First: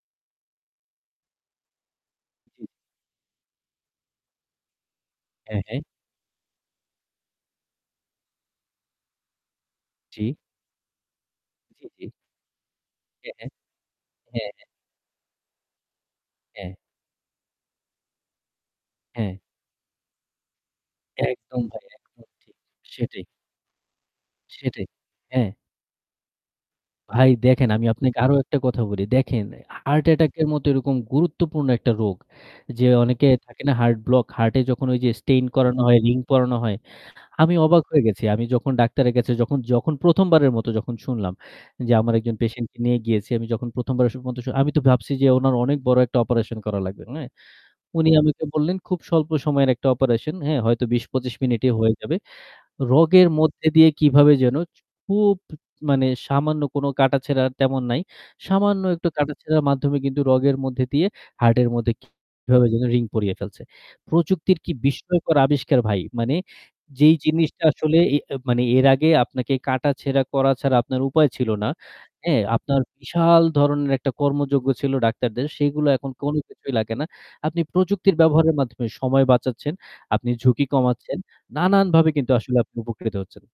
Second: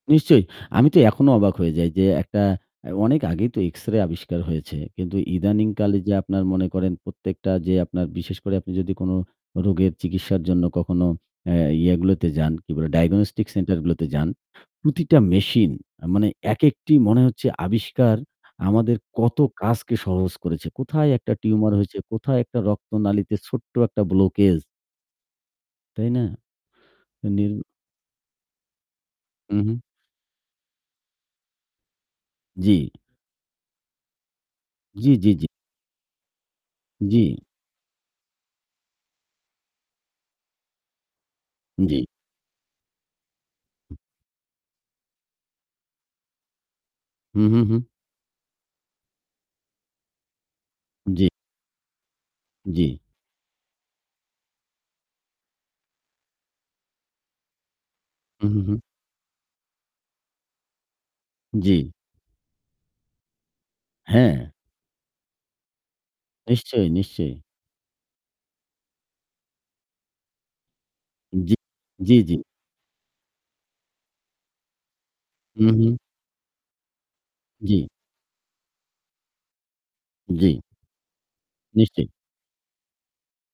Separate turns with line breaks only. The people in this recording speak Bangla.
নিশ্চয়ই। আমি তো এখনো অবাক হয়ে যাই যে একটা
জি।
আ অনেক আগেই তো X-ray আবিষ্কার হয়েছে। কিন্তু
হ্যাঁ, হ্যাঁ।
ইদানিংকালে যে আপনার মনে করেন প্রত্যেকটা যে আপনার বিশেষ করে আপনি যদি কোন রোগের
জি।
চিকিৎসার জন্য কখনো আ
জি,
ইয়ে
জি।
গুলোতে যান, কি বলে,
হ্যাঁ,
diagnostic
হ্যাঁ।
center গুলোতে যান,
হ্যাঁ, হ্যাঁ।
প্রতিটা machine মানে
হ্যাঁ।
একেকটি মনে হচ্ছে আবিষ্কার, আমাদের
হ্যাঁ।
কত কাজকে সহজ করেছে। কোথায় একটা
একদম
tumor
ভাই,
হয়েছে,
একদম
কোথায়
ঠিক।
একটা
সেটাই।
রক্তনালিতে ছোট্ট একটা blockage
সেটাই, হ্যাঁ।
তাই না?
ভাই দেখেন, আমি আপনাকে আরও একটা কথা বলি। দেখেন
হু, হু।
heart attack এর মতো এরকম গুরুত্বপূর্ণ একটা রোগ ,যে
জি।
অনেকের থাকে না heart block, heart এ যখন ওই যে
জি, জি, জি।
stent করানো হয়, ring পরানো হয়।
জি।
আমি অবাক হয়ে গেছি। আমি যখন ডাক্তারের কাছে যখন যখন প্রথমবারের মতো যখন শুনলাম যে
জি।
আমার একজন patient কে নিয়ে গিয়েছি, আমি যখন
হুম।
প্রথমবারের মতো আমি তো ভাবছি যে ওনার অনেক বড় একটা operation করা লাগবে, হ্যাঁ?
হু, হু, হু।
উনি আমাকে বললেন খুব স্বল্প সময়ের একটা operation, হ্যাঁ? হয়তো
জি।
২০-২৫ মিনিটে হয়ে যাবে।
জি।
রগের মধ্যে দিয়ে কিভাবে যেন খুব মানে সামান্য কোনো কাটাছেঁড়া তেমন নাই।
হু, হু, হু।
সামান্য একটু কাটাছেঁড়ার মাধ্যমে কিন্তু রগের মধ্যে দিয়ে heart এর
জি।
মধ্যে কিভাবে যেন ring পরিয়ে ফেলছে।
হ্যাঁ।
প্রযুক্তির কি বিস্ময়কর আবিষ্কার ভাই! মানে
নিশ্চয়ই,
যেই
নিশ্চয়ই।
জিনিসটা আসলে এ মানে এর আগে আপনাকে কাটাছেঁড়া করা ছাড়া আপনার উপায় ছিল
জি,
না।
জি, জি।
হ্যাঁ? আপনার বিশাল ধরনের একটা কর্মযোগ্য ছিল ডাক্তারদের।
হু,
সেগুলো
হু।
এখন কোনো কিছুই লাগে না। আপনি
জি।
প্রযুক্তির ব্যবহারের মাধ্যমে সময় বাঁচাচ্ছেন, আপনি
জি।
ঝুঁকি কমাচ্ছেন। নানানভাবে
নিশ্চয়ই।
কিন্তু আসলে আপনি উপকৃত হচ্ছেন।